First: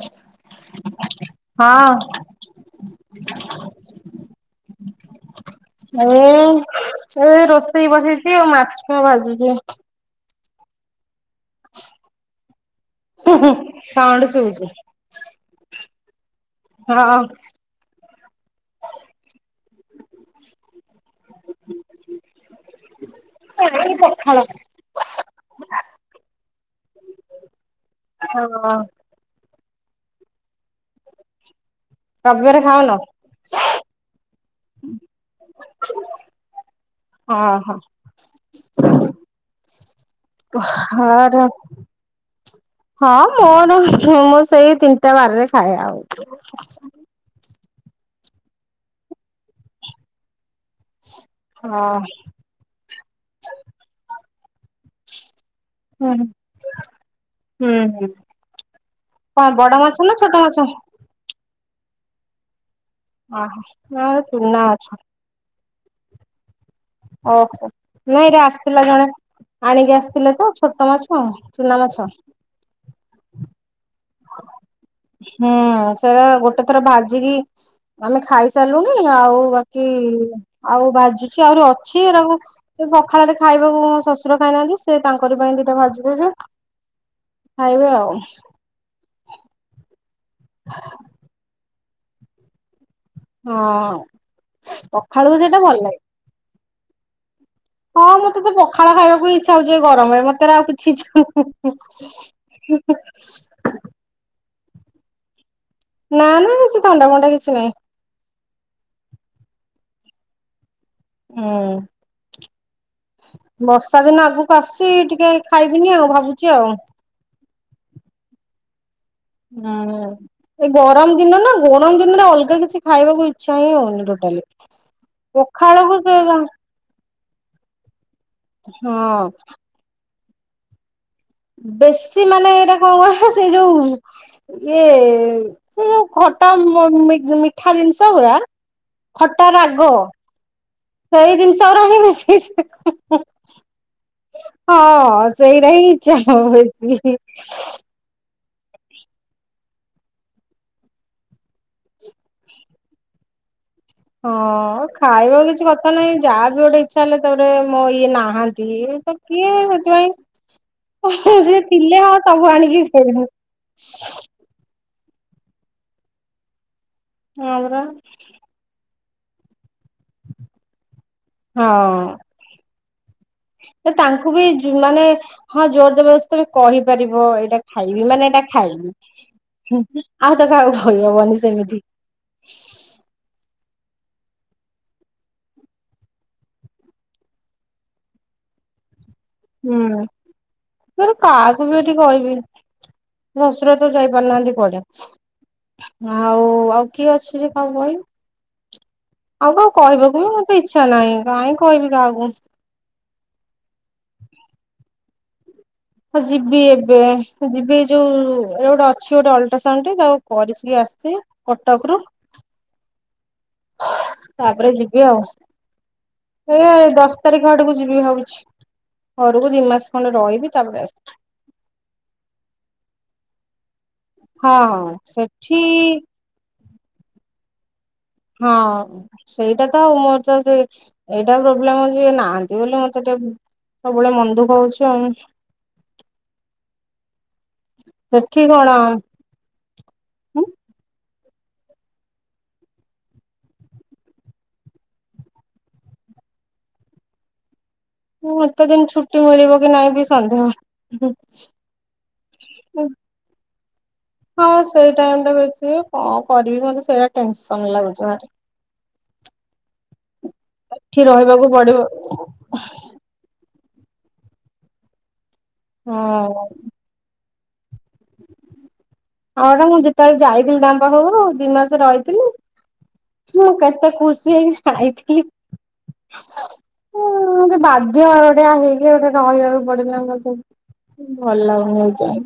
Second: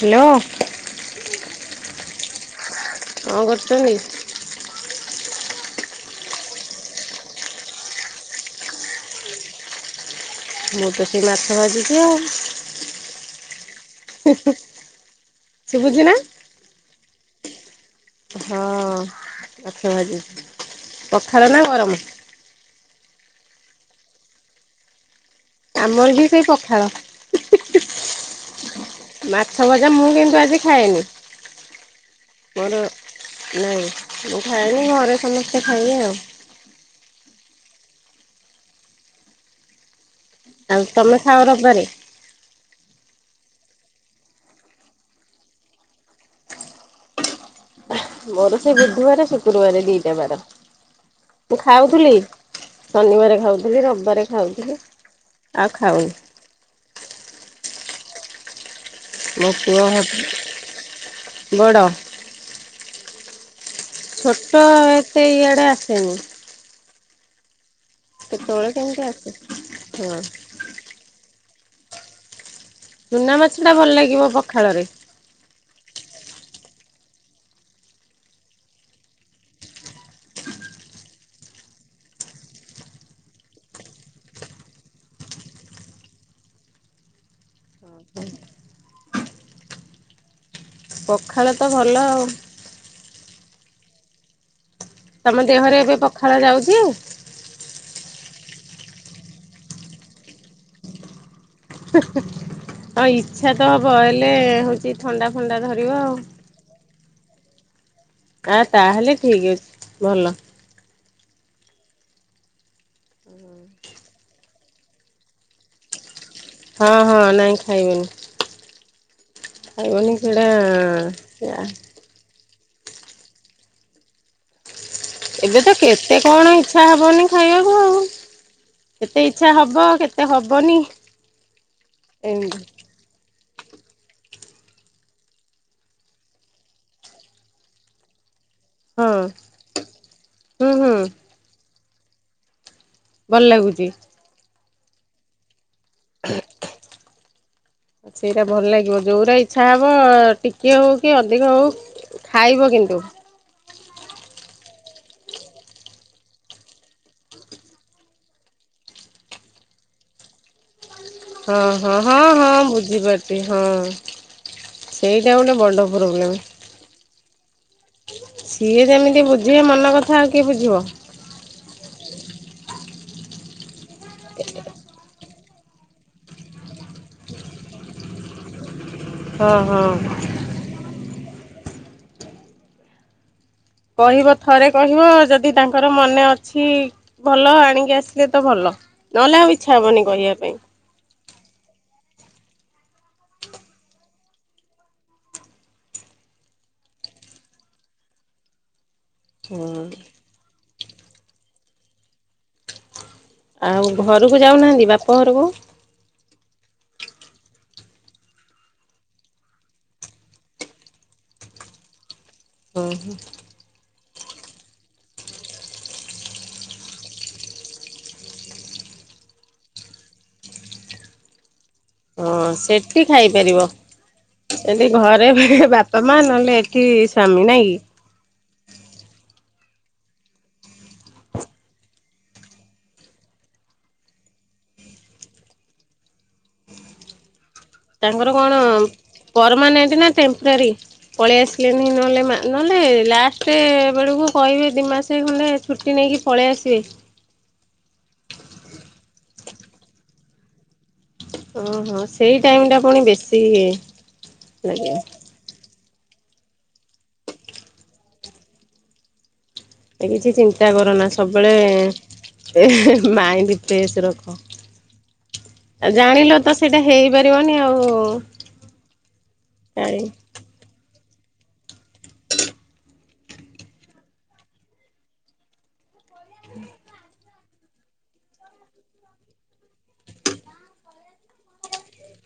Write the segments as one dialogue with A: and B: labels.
A: Hello.
B: ହଁ।
A: କଣ କରୁଛନ୍ତି?
B: ମୁଁ ଏବେ ରୋଷେଇ ବସେଇଛି ଆଉ ମାଛ ଭାଜୁଛି।
A: ମୁଁ ତ ସେଇ ମାଛ ଭାଝୁଛି ଆଉ।
B: ହ [unintelligible]
A: ଶୁଭୁଛି ନା?
B: ହଁ।
A: ହଁ ମାଛ ବାଝୁଛି। ପଖାଳ ନା ଗରମ?
B: ପଖାଳ।
A: ଆମର ବି ସେଇ ପଖାଳ।
B: ହଁ
A: ମାଛ ଭଜା ମୁଁ କିନ୍ତୁ ଆଜି ଖାଏନି।
B: ରବିବାରେ
A: ମୋର
B: ଖାଉନ?
A: ନାଇଁ ମୁଁ ଖଏନି ଘରେ ସମସ୍ତେ ଖାଇବେ ଆଉ।
B: ହଁ ହଁ।
A: ଆଉ ତମେ
B: ହଁ
A: ଖାଅ ରବିବାରେ?
B: [unintelligible] ହଁ ମୋର ମୁଁ ସେଇ ତିନିଟା ବାରରେ ଖାଏ ଆଉ।
A: ମୋର ସେଇ ବୁଧୁବାରେ ଶୁକ୍ରବାରେ ଦିଟା ବାର। ମୁଁ
B: ହଁ
A: ଖାଉଥିଲି ଶନିବାରେ ଖାଉଥିଲି ରବିବାରେ ଖାଉଥିଲି। ଆଉ ଖାଉନି।
B: ହୁଁ-ହୁଁ କଣ ବଡ ମାଛ ନା ଛୋଟ ମାଛ?
A: ବଡ।
B: ଅହୋ।
A: ଛୋଟ ଏତେ ଇଆଡେ ଆସେନି।
B: ଓହୋ ନାଇଁରେ
A: କେତେବେଳେ
B: ଆସିଥିଲା
A: କେମିତି
B: ଜଣେ
A: ଆସେ
B: ଆଣିକି
A: ହଁ।
B: ଆସିଥିଲେ ତ। ଛୋଟ ମାଛ ଚୁନା ମାଛ।
A: ଚୁନା ମାଛଟା ଭଲ୍ ଲାଗିବ ପଖାଳରେ।
B: ହୁଁ ସେଟା ଗୋଟେ ଥର ଭାଜିକି ଆମେ ଖାଇସାରିଲୁଣି ଆଉ ବାକି ଆଉ ଭାଜୁଛି ଆହୁରି ଅଛି ଏଟାକୁ ସେ ପଖାଳରେ ଖାଇବାକୁ ମୋ ଶଶୁର ଖାଇନାହାନ୍ତି ସେ ତାଙ୍କର ପାଇଁ ଦିଇଟା ଭାଜିଦେବି। ଖାଇବେ ଆଉ।
A: ପଖାଳ ତ ଭଲ ଆଉ।
B: ହଁ। ପଖାଳକୁ
A: ତମ
B: ସେଇଟା ଭଲ
A: ଦେହରେ ଏବେ
B: ଲାଗେ।
A: ପଖାଳ ଯାଉଛି ଆଉ?
B: ହଁ ମତେ ତ ପଖାଳ ଖାଇବାକୁ ଇଚ୍ଛା ହଉଛି ଗରମରେ ମତେ ଆଉ କିଛି ଇଚ୍ଛା ହିଁ-ହିଁ-ହିଁ।
A: ହଁ ଇଚ୍ଛା ତ ହବ ହେଲେ ହଉଛି ଥଣ୍ଡା ଫଣ୍ଡା ଧରିବ। ଆଉ
B: ନା-ନା କିଛି ଥଣ୍ଡା ଫଣ୍ଡା କିଛି ନାହିଁ।
A: ଆ ତାହେଲେ ଠିକ୍ ଅଛି ଭଲ।
B: ହୁଁ। ବର୍ଷା ଦିନ ଆଗକୁ ଆସୁଛି ଟିକେ ଖାଇବିନି ଆଉ ଭାବୁଛି ଆଉ।
A: ହଁ ହଁ ନାଇଁ ଖାଇବେନି।
B: ହୁଁ
A: ସେଟା
B: ଏ ଗରମ ଦିନ ନା ଗରମ ଦି ନେରେ ଅଲଗା କିଛି ଖାଇବାକୁ ଇଚ୍ଛା ହିଁ ହଉନି ଟୋଟାଲି।
A: ଏବେ ତ
B: ପଖାଳକୁ
A: କେତେ କଣ ଇ ଚ୍ଛା ହବନି ଖାଇବାକୁ ଆଉ
B: ହଁ
A: କେତେ ଇଚ୍ଛା ହବ କେତେ ହବନି।
B: ବେଶୀ ମାନେ
A: ଏମିତି
B: ଏଇଟା କଣ କହ ସେଇ ଯୋଉ ଇଏ ସେ ଯୋଉ ଖଟା ମିଠା ଜିନିଷ ଗୁରା ଖଟା ରାଗ
A: ହଁ-ହୁଁ-ହୁଁ।
B: ସେଇ ଦିନସ ଗୁରା ହିଁ ବେଶି [unintelligible]
A: ଭଲ୍ ଲାଗୁଚି।
B: ହଁ ସେଇଟା ହିଁ ଇଚ୍ଛା ହବ ବେଶି ହିଁ।
A: ସେଇଟା ଭଲ୍ ଲାଗିବ ଯୋଉରା ଇଚ୍ଛା ହବ ଟିକେ ହଉ କି ଅଧିକ ହଉ ଖାଇବ କିନ୍ତୁ।
B: ହଁ ଖାଇବାକୁ କିଛି କଥା ନାହିଁ ଯାହାବି ଗୋଟେ ଇଚ୍ଛା ହେଲେ ତାପରେ ମୋ ଇଏ ନାହାନ୍ତି ତ କିଏ ସେଥିପାଇଁ ଉହୁଁ ସିଏ ଥିଲେ ହଁ ସବୁ ଆଣିକିି [unintelligible]
A: ସେଇଟା ଗୋଟେ ବଡ଼ ପ୍ରୋବ୍ଲେମ୍।
B: ହଁ ପରା।
A: ସିଏ ଯେମିତି ବୁଝିବେ ମନ କଥା ଆଉ କିଏ ବୁଝିବ?
B: ହଁ। ଏ ତାଙ୍କୁ ବି ଯୁ ମାନେ ହଁ ଜୋର୍ ଜବରଦସ୍ତ ତମେ କହିପାରିବ ଏଇଟା ଖାଇବି ମାନେ ଏଇଟା ଖାଇବି।
A: ହଁ ହଁ।
B: ହୁଁ ଆଉ ତ କାହାକୁ କହି ହବନି ସେମିତି।
A: କହିବ ଥରେ କହିବ ଯଦି ତାଙ୍କର ମନେ ଅଛି ଭଲ ଆଣିକି ଆସିଲେ ତ ଭଲ ନହେଲେ ଆଉ ଇଚ୍ଛା
B: ହୁଁ
A: ହବନି କହିବା ପାଇଁ।
B: [unintelligible] କାହାକୁ ବି ଏଠି କହିବି ଶଶୁର ତ ଯାଇପାରୁନାହାନ୍ତି କୁଆଡେ। ଆଉ-ଆଉ କିଏ ଅଛି ଯେ କାହାକୁ କହିବି। ଆଉ
A: ହୁଁ।
B: କନ କହିବାକୁ ବି ମତେ ଇଚ୍ଛା ନାହିଁ କାହିଁ କହିବି କାହାକୁ।
A: ଆଉ ଘରକୁ ଯାଉନାହାଁନ୍ତି ବାପ ଘରକୁ?
B: ହଁ ଯିବି ଏବେ ଯିବି ଯୋଉ ଏରା ଗୋଟେ ଅଛି ଗୋଟେ ଅଲଟ୍ରାସାଉଣ୍ଡ ଟେ ତାକୁ କରିଛି ଆସିଛି କଟକ ରୁ
A: ହୁଁ ହୁଁ।
B: ତାପରେ ଯିବି ଆଉ ଏଇ ଦଶ ତାରିଖ ଆଡକୁ ଯିବି ଭାବଛି। ଘରକୁ ଦି ମାସ ଖଣ୍ଡେ ରହିବି ତାପରେ ଆସ
A: ହଁ ସେଠି ଖାଇପାରିବ
B: ହଁ
A: ସେଠି
B: ହଁ
A: ଘରେ
B: ସେଠି
A: ବାପା ମା ନହେଲେ କି ସ୍ୱାମୀ ନା କି?
B: ହଁ। ସେଇଟା ତ ଆଉ ମୋର ତ ସେ ଏଇଟା ପ୍ରୋବ୍ଲେମ ଅଛି ସେ ନାହାନ୍ତି ବୋଲି ମତେ ଟିକେ ସବୁବେଳେ ମନଦୁଃଖ ହଉଛି ଆଉ
A: ତାଙ୍କର କଣ ପରମାନେଣ୍ଟ ନା ଟେମ୍ପରାରୀ। ପଳେଇ ଆସିଲେନି ନହେଲେ ମା ନହେଲେ ଲାଷ୍ଟେ ଏ ବେଳକୁ କହିବେ ଦିମାସେ ଖଣ୍ଡେ ଛୁଟି ନେଇକି ପଳେଇ ଆସିବେ।
B: ମୋତେ ଜେମିତି ଛୁଟି ମିଳିବ କି ନାଇଁ ବି ସନ୍ଧେୟ?
A: ଅ ହଁ ସେଇ ଟାଇମ ଟା ପୁଣି ବେଶୀ ଇଏ
B: ହଁ ସେଇ
A: ଲାଗିବ।
B: ଟାଇମ ଟା ବଛି କଣ କରିବି ମତେ ସେଇଟା ଟେନସନ ଲାଗୁଛି ଭାରି।
A: ଏ କିଛି ଚିନ୍ତା
B: ଏଠି
A: କରନା
B: ରହିବାକୁ ପଡିବ ହଁ
A: ସବୁବେଳେ ମାଇଣ୍ଡି ଫ୍ରେସ୍ ରଖ ଜାଣିଲ ତ ସେ ସେଇଟା ହେଇପାରିବନି ଆଉ।
B: ହଟା ମୁଁ
A: କାଳେ
B: ଯେତେବେଳେ ଯାଇଥିଲି ତାଙ୍କ ପାଖକୁ ଦି ମାସେ ରହିଥିଲି। ମୁଁ କେତେ ଖୁସି ହେଇକି ଯାଇଥିଲି। ଉୁଁ ଗୋଟେ ବାଧ୍ୟ ଟିଆ ହେଇକି ଗୋଟେ ରହିବାକୁ ପଡିଲା [unintelligible] ଭଲ ଲାଗୁନି ଏଯା ଏ।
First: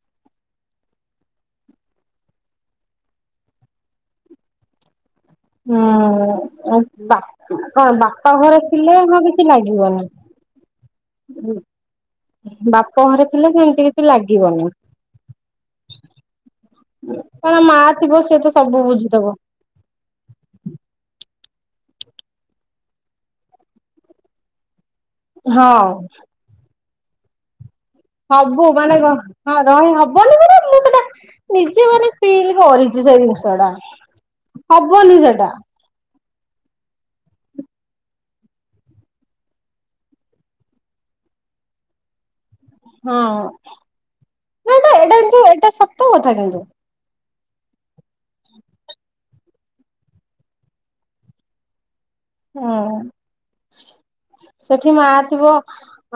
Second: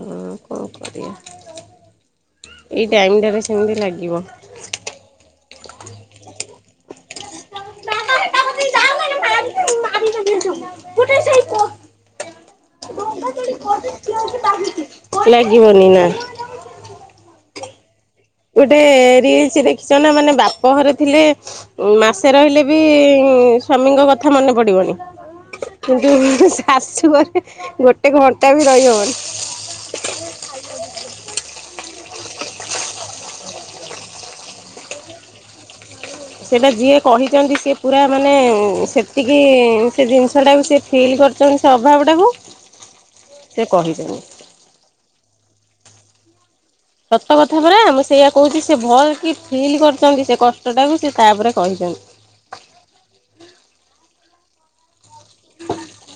A: ହୁଁ କଣ କରିବା ଏଇ ଟାଇମଟାରେ ସେମିତି ଲାଗିବ।
B: ହୁଁ ବା କଣ ବାପା ଘରେ ଥିଲେ ହଁ କିଛି ଲାଗିବନି।
A: ଗୋଟେ ସେଇ
B: ହୁଁ ବାପ ଘରେ ଥିଲେ ସେମିତି କିଛି ଲାଗିବନି।
A: ଲାଗିବନି ନା।
B: କଣ ମା ଥିବ ସିଏ ତ ସବୁ ବୁଝିଦବ।
A: ସେ ନା ମାନେ ବାପ ଘରେ ଥିଲେ ଉ ମାସେ ରହିଲେ ବି ସ୍ଵାମୀଙ୍କ କଥା ମନେ ପଡିବନି।
B: ହଁ
A: କିନ୍ତୁ ଶାଶୁ ଘରେ ଗୋଟେ ଘଣ୍ଟା
B: ସବୁ
A: ବି
B: ମାନେ
A: ରହିହବନି।
B: ହଁ ରହିହବନି ମାନେ ମୁଁ ସେଟା ନିଜେ ମାନେ ଫିଲ୍ କରିଛି ସେ ଜିନିଷ ଟା। ହବନି ସେଟା।
A: ସେଟା ଯିଏ କହିଛନ୍ତି ସିଏ ପୁରା ମାନେ ସେତିକି ସେ ଜିନିଷ ଟାକୁ ସେ ଫିଲ୍ କର ସେମିତି ସଭାବଟାକୁ।
B: ହଁ ନା ଏଟା ଏଟା କିନ୍ତୁ ଏଇଟା ସତ କଥା କିନ୍ତୁ।
A: ସତ କଥା ପରା ମୁଁ ସେଇଆ କହୁଛି ସେ ଭଲ କି ଫିଲ୍ କରିଛନ୍ତି ସେ କଷ୍ଟଟାକୁ ସେ ତାପରେ କହିଛନ୍ତି।
B: ହଁ ସେଠି ମା ଥିବ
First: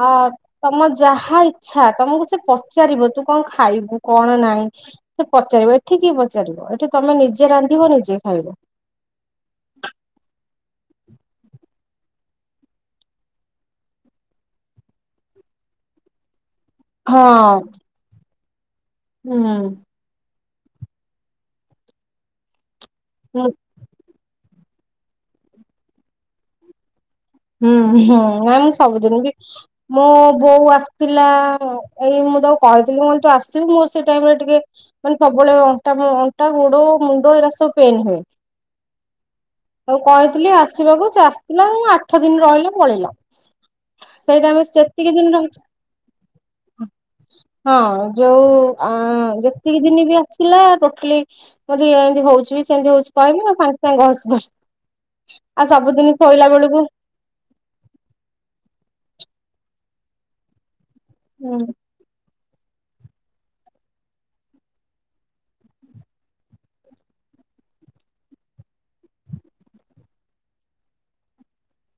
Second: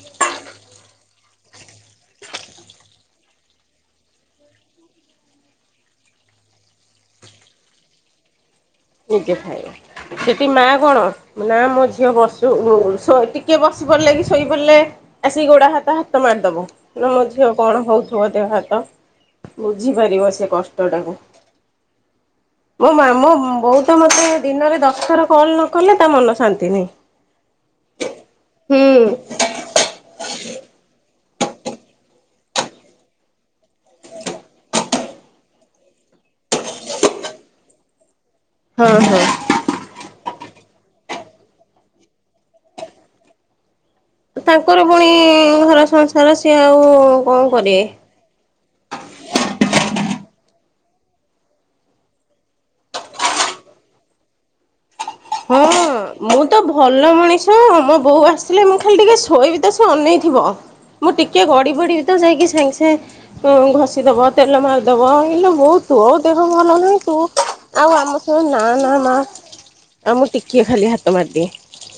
B: ଆ ତମ ଯାହାଇ ଛା ତମକୁ ସେ ପଚାରିବ ତୁ କଣ ଖାଇବୁ କଣ ନାଇଁ। ସେ ପଚାରିବ ଏଠି କିଏ ପଚାରିବ ଏଠି ତମେ ନିଜେ ରାନ୍ଧିବ ନିଜେ ଖାଇବ।
A: ନିଜେ ଖାଇବ ସେଠି ମା କଣ ନା ମୋ ଝିଅ ବସୁ ଟିକେ ବସି ପଡ଼ିଲେ କି ଶୋଇପଡ଼ିଲେ ଆସିକି ଗୋଡା ହାତ ହାତ ମାରିଦବ ନା ମୋ ଝିଅ
B: ହଁ
A: କଣ ହଉଥିବ ଦେହ ହାତ
B: ହୁଁ।
A: ବୁଝି ପାରିବ ସେ କଷ୍ଟ ଟାକୁ ମୋ ମା
B: ହୁଁ
A: ମୋ ବୋଉ ତ ମୋତେ ଦିନରେ ଦଶଥର କଲ୍ ନ କଲେ ତା ମନ ଶାନ୍ତି ନାହିଁ।
B: ହୁଁ ହୁଁ ବରମ୍ ସବୁଦିନ ବି
A: ହୁଁ।
B: ମୋ ବୋଉ ଆସିଥିଲା ଏଇ ମୁଁ ତାକୁ କହିଥିଲି କହିଲି ତୁ ଆସିବୁ ମୋ ସେ ଟାଇମରେ ଟିକେ ମାନେ ସବୁବେଳେ ଅଣ୍ଟା ଅଣ୍ଟା ଗୁଡ ମୁଣ୍ଡ ଏରା ସବୁ ପେନ୍ ହୁଏ।
A: ହଁ ହଁ।
B: ତାକୁ କହିଥିଲି ଆସିବାକୁ ସେ ଆସିଥିଲା ଆଠ ଦିନ ରହିଲା ପଳେଇଲା। ସେଇଟା ଆମେ
A: ତାଙ୍କର ପୁଣି
B: ସେତିକି ଦିନ ରହି
A: ଘର ସଂସାର ସିଏ ଆଉ କଣ
B: ହଁ
A: କରିବେ।
B: ଯୋଉ ଯେତିକି ଦିନ ବି ଆସିଲା ଟୋଟାଲି ମୋତେ ଏମିତିଉଛିି ସେମିତି ହଉଛି କହିଲା ସାଙ୍ଗେ ସାଙ୍ଗେଘ
A: ହଁ ମୁଁ ତ ଭଲ ମଣିଷ ହଁ ହଁ ମୋ ବୋଉ ଆସିଥିଲା ମୁଁ ଖାଲି ଟିକେ ଶୋଇବି ତ ସେ ଅନେଇଥିବ ମୁଁ ଟିକେ ଗଡି
B: ହୁଁ,
A: ପଡ଼ିବି ତ ଯାଇକି ସାଙ୍ଗସାଙ୍ଗେ ଘଷିଦବ ତେଲ ମାରିଦବ ଏଲୋ ବୋଉ ତୋ ଦେହ ଭଲ ନାହିଁ ତୁ ଆଉ ଆମ ଶଣୁ ନା ନା ମା ଆଉ ମୁଁ ଟିକିଏ ଖାଲି ହାତ ମାରିଦିଏ।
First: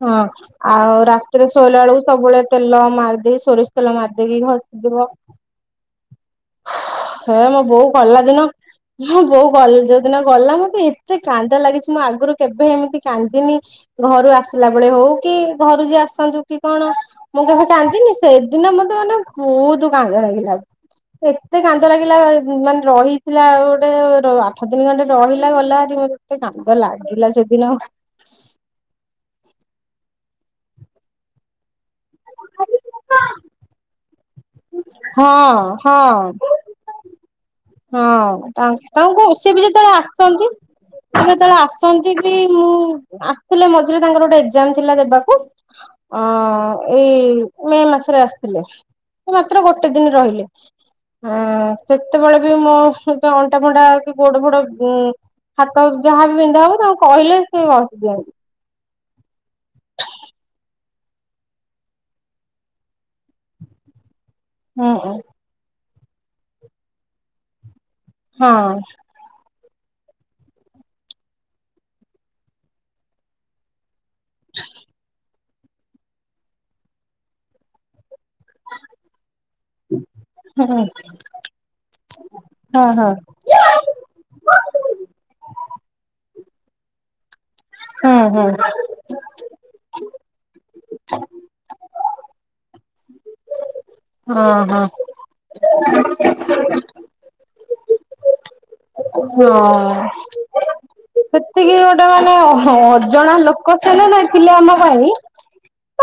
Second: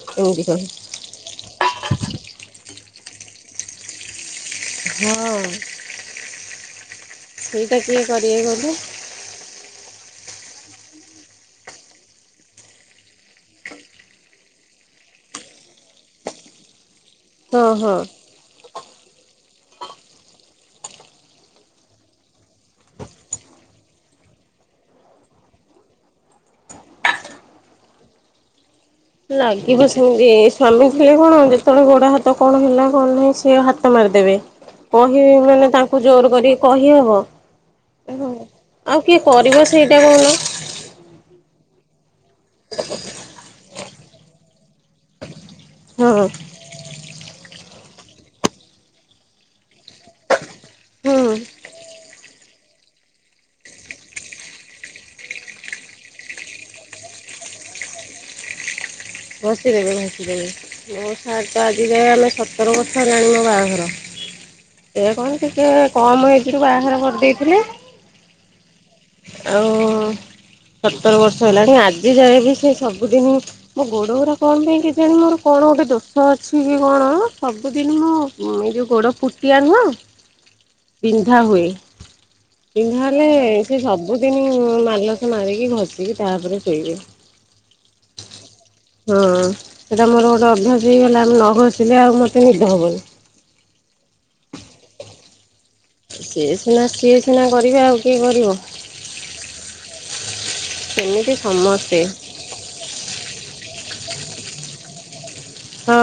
B: ହଁ
A: ଏମିତି କହି
B: ଆଉ ରାତିରେ ଶୋଇଲା ବେଳକୁ ସବୁବେଳେ ତେଲ ମାରିଦି ସୋରିଷ ତେଲ ମାର୍ଦେଇକି ଘସି
A: ହଁ
B: ଦବ। ହେ ମୋ
A: ସେଇଟା
B: ବୋଉ
A: କିଏ
B: ଗଲା
A: କରିବେ
B: ଦିନ
A: କହିଲୁ?
B: ହଁ ବୋଉ ଗ ଯୋଉ ଦିନ ଗଲା ମତେ ଏତେ କାନ୍ଦ ଲାଗିଛି ମୁଁ ଆଗରୁ କେବେ ଏମିତି କାନ୍ଦିନି। ଘରୁ ଆସିଲା ବେଳେ ହଉ କି ଘରୁ ଯିଏ ଆସନ୍ତୁ କି କଣ ମୁଁ କେବେ
A: ହଁ ହଁ।
B: କାନ୍ଦିନି ସେଦିନ ମତେ ମାନେ ବହୁତ କାନ୍ଦ ଲାଗିଲା। ଏତେ କାନ୍ଦ ଲାଗିଲା ମାନେ ରହିଥିଲା ଆଉ ଗୋଟେ ଆଠ ଦିନି ଖଣ୍ଟେ ରହିଲା ଗଲା ହାରି ମ ଏତେ କାନ୍ଦ ଲାଗିଲା ସେଦିନ।
A: ଲାଗିବ ସେମିତି ସ୍ଵାମୀ ଥିଲେ କଣ ଯେତେବେଳେ ଗୋଡ ହାତ କଣ ହେଲା କଣ ନାହିଁ ସେ ହାତ ତ ମାରିଦେବେ କହି
B: ହଁ
A: ମାନେ
B: ହଁ।
A: ତାଙ୍କୁ ଜୋର କରି କହିହବ।
B: ହଁ
A: ଆଉ
B: ତାଙ୍କୁ
A: କିଏ
B: କ ସେ
A: କରିବ
B: ବି ଯେତେବେଳେ
A: ସେଇଟା କହୁନ
B: ଆସିନ୍ତି। ଯେତେବେଳେ ଆସନ୍ତି ବି ମୁଁ ଆସଥିଲେ ମଝିରେ ତାଙ୍କର ଗୋଟେ ଏକ୍ଜାମ ଥିଲା ଦେବାକୁ। ଅ।
A: ହଁ
B: ଏଇ ମେ ମାସରେ ଆସିଥିଲେ ସେ ମାତ୍ର ଗୋଟେ ଦିନ ରହିଲେ। ହଁ ସେତେବେଳେ ବି ମୋ ଅଣ୍ଟା ଫଣ୍ଟା କି ଗୋଡ ଫୋଡ ହାତ ଯାହାବି ବିନ୍ଧା ହବ ତାଙ୍କୁ କହିଲେ ସେ ଘସି ଦିଅନ୍ତି।
A: ଘସିଦେବେ ଘସି ଦେବେ। ମୋ ସାର୍ ତ ଆଜି ଯାଏଁ ଆମେ ସତର ବର୍ଷ ହେଲାଣି ବାହାଘର।
B: ହଁ
A: ଏୟା
B: ହଁ
A: କଣ ଟିକେ କମ ଏଜ ରୁ ବାହାର କରିଦେଇଥିଲେ।
B: ହଁ।
A: ଆଉ ସତର ବର୍ଷ ହେଲାଣି ଆଜି ଯାଏ ବି ସେ ସବୁଦିନି ଗୋଡ ଉରା କଣ ପାଇଁ କି ଜାଣି ମୋର କଣ ଗୋଟେ ଦୋଷ ଅଛି କି କଣ ସବୁଦିନ ମୁଁ ଏ ଯୋଉ ଗୋଡ ପୁ ଟିଆ ନୁହଁ
B: ହଁ
A: ବିନ୍ଧା ହୁଏ ବିନ୍ଧା ହେଲେ ସେ ସବୁଦିନି ମାଲସ ମାରିକି ଘଷିକି ତାପରେ ଶୋଇବେ।
B: ହୁଁ ହୁଁ।
A: ହଁ ସେଟା ମୋର ଗୋଟେ ଅଭ୍ୟାସ ହେଇଗଲା ନ ଘସିଲେ ଆଉ ମତେ ନିଦ ହବନି।
B: ହଁ
A: ସିଏ ସିନା
B: ହଁ।
A: ସିଏ ସିନା କରିବି ଆଉ କିଏ କରିବ?
B: ହଁ
A: ସେମିତି
B: ସେତିକି
A: ସମସ୍ତେ।
B: ଗୋଟେ ମାନେ ଅଜଣା ଲୋକ ଲୋକ ସିଏ ନା ନାହିଁ ଥିଲା ଆମ ପାଇଁ।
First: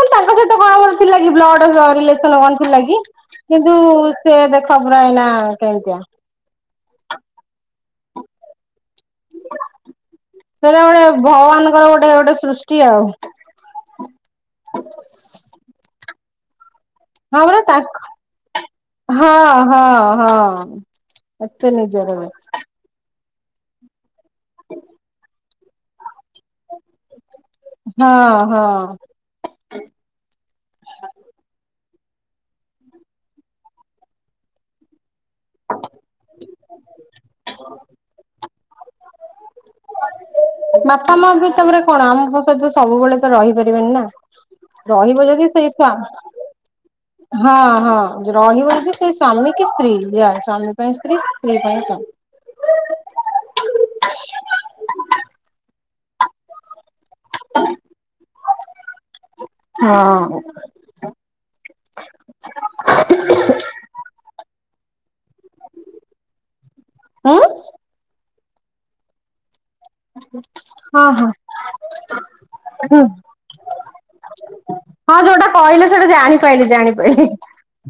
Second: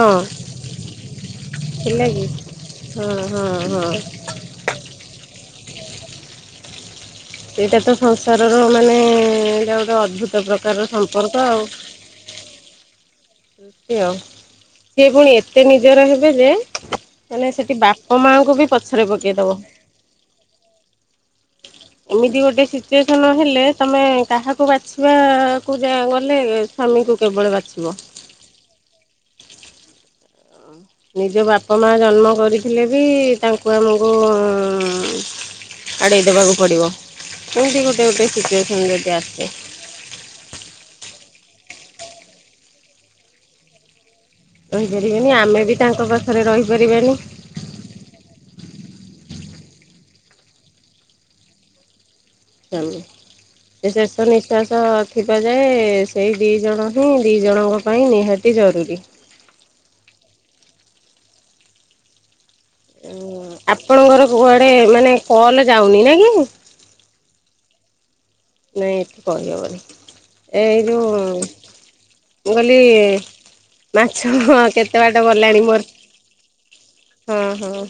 B: ମାନେ ତାଙ୍କ ସହିତ କଣ କ ଥିଲା କି ବ୍ଲଡ
A: ଥିଲା କି
B: ରିଲେସନ କଣ ଥିଲା କି
A: ହଁ ହଁ
B: କିନ୍ତୁ
A: ହଁ।
B: ସେ ଦେଖ ପୁରା ଏଇନା କେମତିଆ।
A: ସେଇଟା ତ ସଂସାରର ମାନେ ଏଇଟା ଗୋଟେ ଅଦ୍ଭୁତ ପ୍ରକାରର ସମ୍ପର୍କ ଆଉ।
B: ଏଟା ଗୋଟେ ସୃଷ୍ଟି ଆଉ।
A: ଆଉ ସିଏ ପୁଣି ଏତେ ନିଜର ହେବେ ଯେ
B: ହଁ
A: ମାନେ
B: ପରା
A: ସେଠି ବାପା ମାଙ୍କୁ ବି ପଛରେ
B: ତାଙ୍କ୍ ହଁ
A: ପକେଇଦବ।
B: ହଁ ହଁ। ଏତେ ନିଜର
A: ସିଏ ତ ନ ହେଲେ ତମେ କାହାକୁ ବାଛିବା କୋଉ ଯା ଗଲେ ସ୍ବାମୀକୁ କେବଳ ବାଛିବ।
B: ହଁ ହଁ।
A: ନିଜ ବାପା ମା ଜନ୍ମ କରିଥିଲେ ବି ତାଙ୍କୁ ଆମକୁ ଆଡେଇ ଦବାକୁ ପଡିବ ଏମିତି ଗୋଟେ ଗୋଟେ ସିଚୁଏସନ ଯଦି ଆସେ।
B: ବାପା ମା ବି ତମରେ କଣ ଆମ ସହିତ ସବୁବେଳେ ତ ରହିପାରିବେନି ନା। ରହିବ
A: ରହିପାରିବେନି
B: ଯଦି
A: ଆମେ
B: ସେଇ
A: ବି
B: ସ୍ୱା
A: ତାଙ୍କ ପାଖରେ ରହିପାରିବାନି।
B: ହଁ ହଁ ରହିବ ଯଦି ସେ ସ୍ଵାମୀ କି ସ୍ତ୍ରୀ ଯା ସ୍ଵାମୀ ପାଇଁ ସ୍ତ୍ରୀ ସ୍ତ୍ରୀ ପାଇଁ ସାମୀ।
A: ଚାଲୁ। ସେ ନିଶ୍ୱାସ ଥିବା ଯାଏ ସେଇ ଦି ଜଣ ହିଁ ଦି ଜଣଙ୍କ ପାଇଁ ନିହାତି ତି ଜରୁରୀ।
B: ହଁ।
A: ଓ ଆପଣଙ୍କର କୁଆଡେ ମାନେ କଲ ଯାଉନି ନା କି।
B: ଆଁ।
A: ନାଇଁ ଏଠି କହିହେବନି ଏ ଏଇ
B: ହଁ
A: ଯେଉ
B: ହଁ।
A: ମୁଁ କହିଲି
B: ହୁଁ
A: ମାଛ ହଁ କେତେ
B: ହଁ
A: ବାଟ
B: ଯୋଉଟା
A: ଗଲାଣି
B: କହିଲେ ସେଇଟା ଜାଣିପାଇଲି ଜାଣିପାଇଲି।
A: ମୋର ହଁ ହଁ।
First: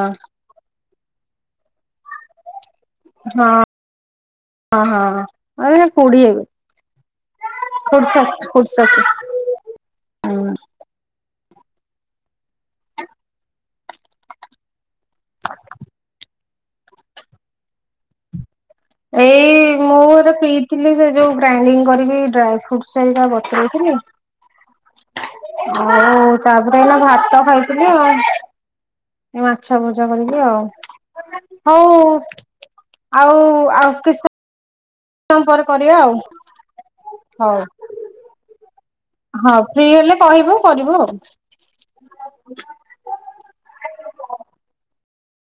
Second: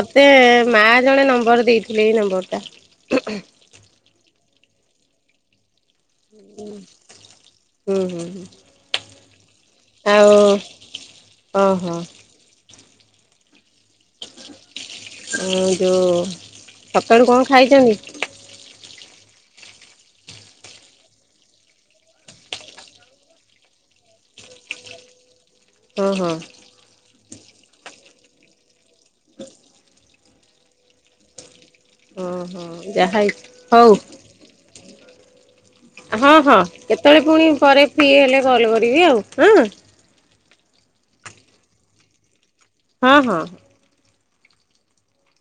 A: ମତେ ମା ଜଣେ ନମ୍ବର ଦେଇଥିଲେ ଏଇ ନମ୍ବର ଟା।
B: ହଁ ହଁ ହଁ। ଆ ସେ ଖୁଡି ହେବେ
A: ହୁଁ
B: ଖୁଡ଼ି
A: ହୁଁ ହୁଁ।
B: ଶାଶୁ ଖୁଡ଼ି ଶାଶୁ। ହୁଁ।
A: ଆଉ ହଁ ହଁ। ହଁ ଯୋଉ ସକାଳୁ କଣ ଖାଇଚନ୍ତି।
B: ଏଇ ମୁ ମୁଁ ଗୋଟେ ପିଇଥିଲି ସେ ଯୋଉ ଗ୍ରାଇଡିଙ୍ଗ କରିବି ଡ୍ରାଇ ଫ୍ରୁଟା ଏଇନା ବତୁରେଇଥିଲି।
A: ହଁ
B: ଆଉ
A: ହଁ
B: ତାପରେ ଏଇନା ଭାତ ଖାଇଥିଲି ଆଉ। ଏ ମାଛ ମଜା କରିକି ଆଉ। ହଉ
A: ହଁ ହଁ ଯାହା
B: ଆଉ
A: ହେଇଛି ହଉ।
B: ଆଉ କି ସ ମ ପରେ କରିବା ଆଉ
A: ହଁ ହଁ କେତେବେଳେ ପୁଣି
B: ହଉ
A: ପରେ ଫ୍ରି ହେଲେ କଲ କରିବି ଆଉ।
B: ହଁ ଫ୍ରି ହେଲେ କହିବୁ କରିବୁ ଆଉ।
A: ହଁ ହଁ।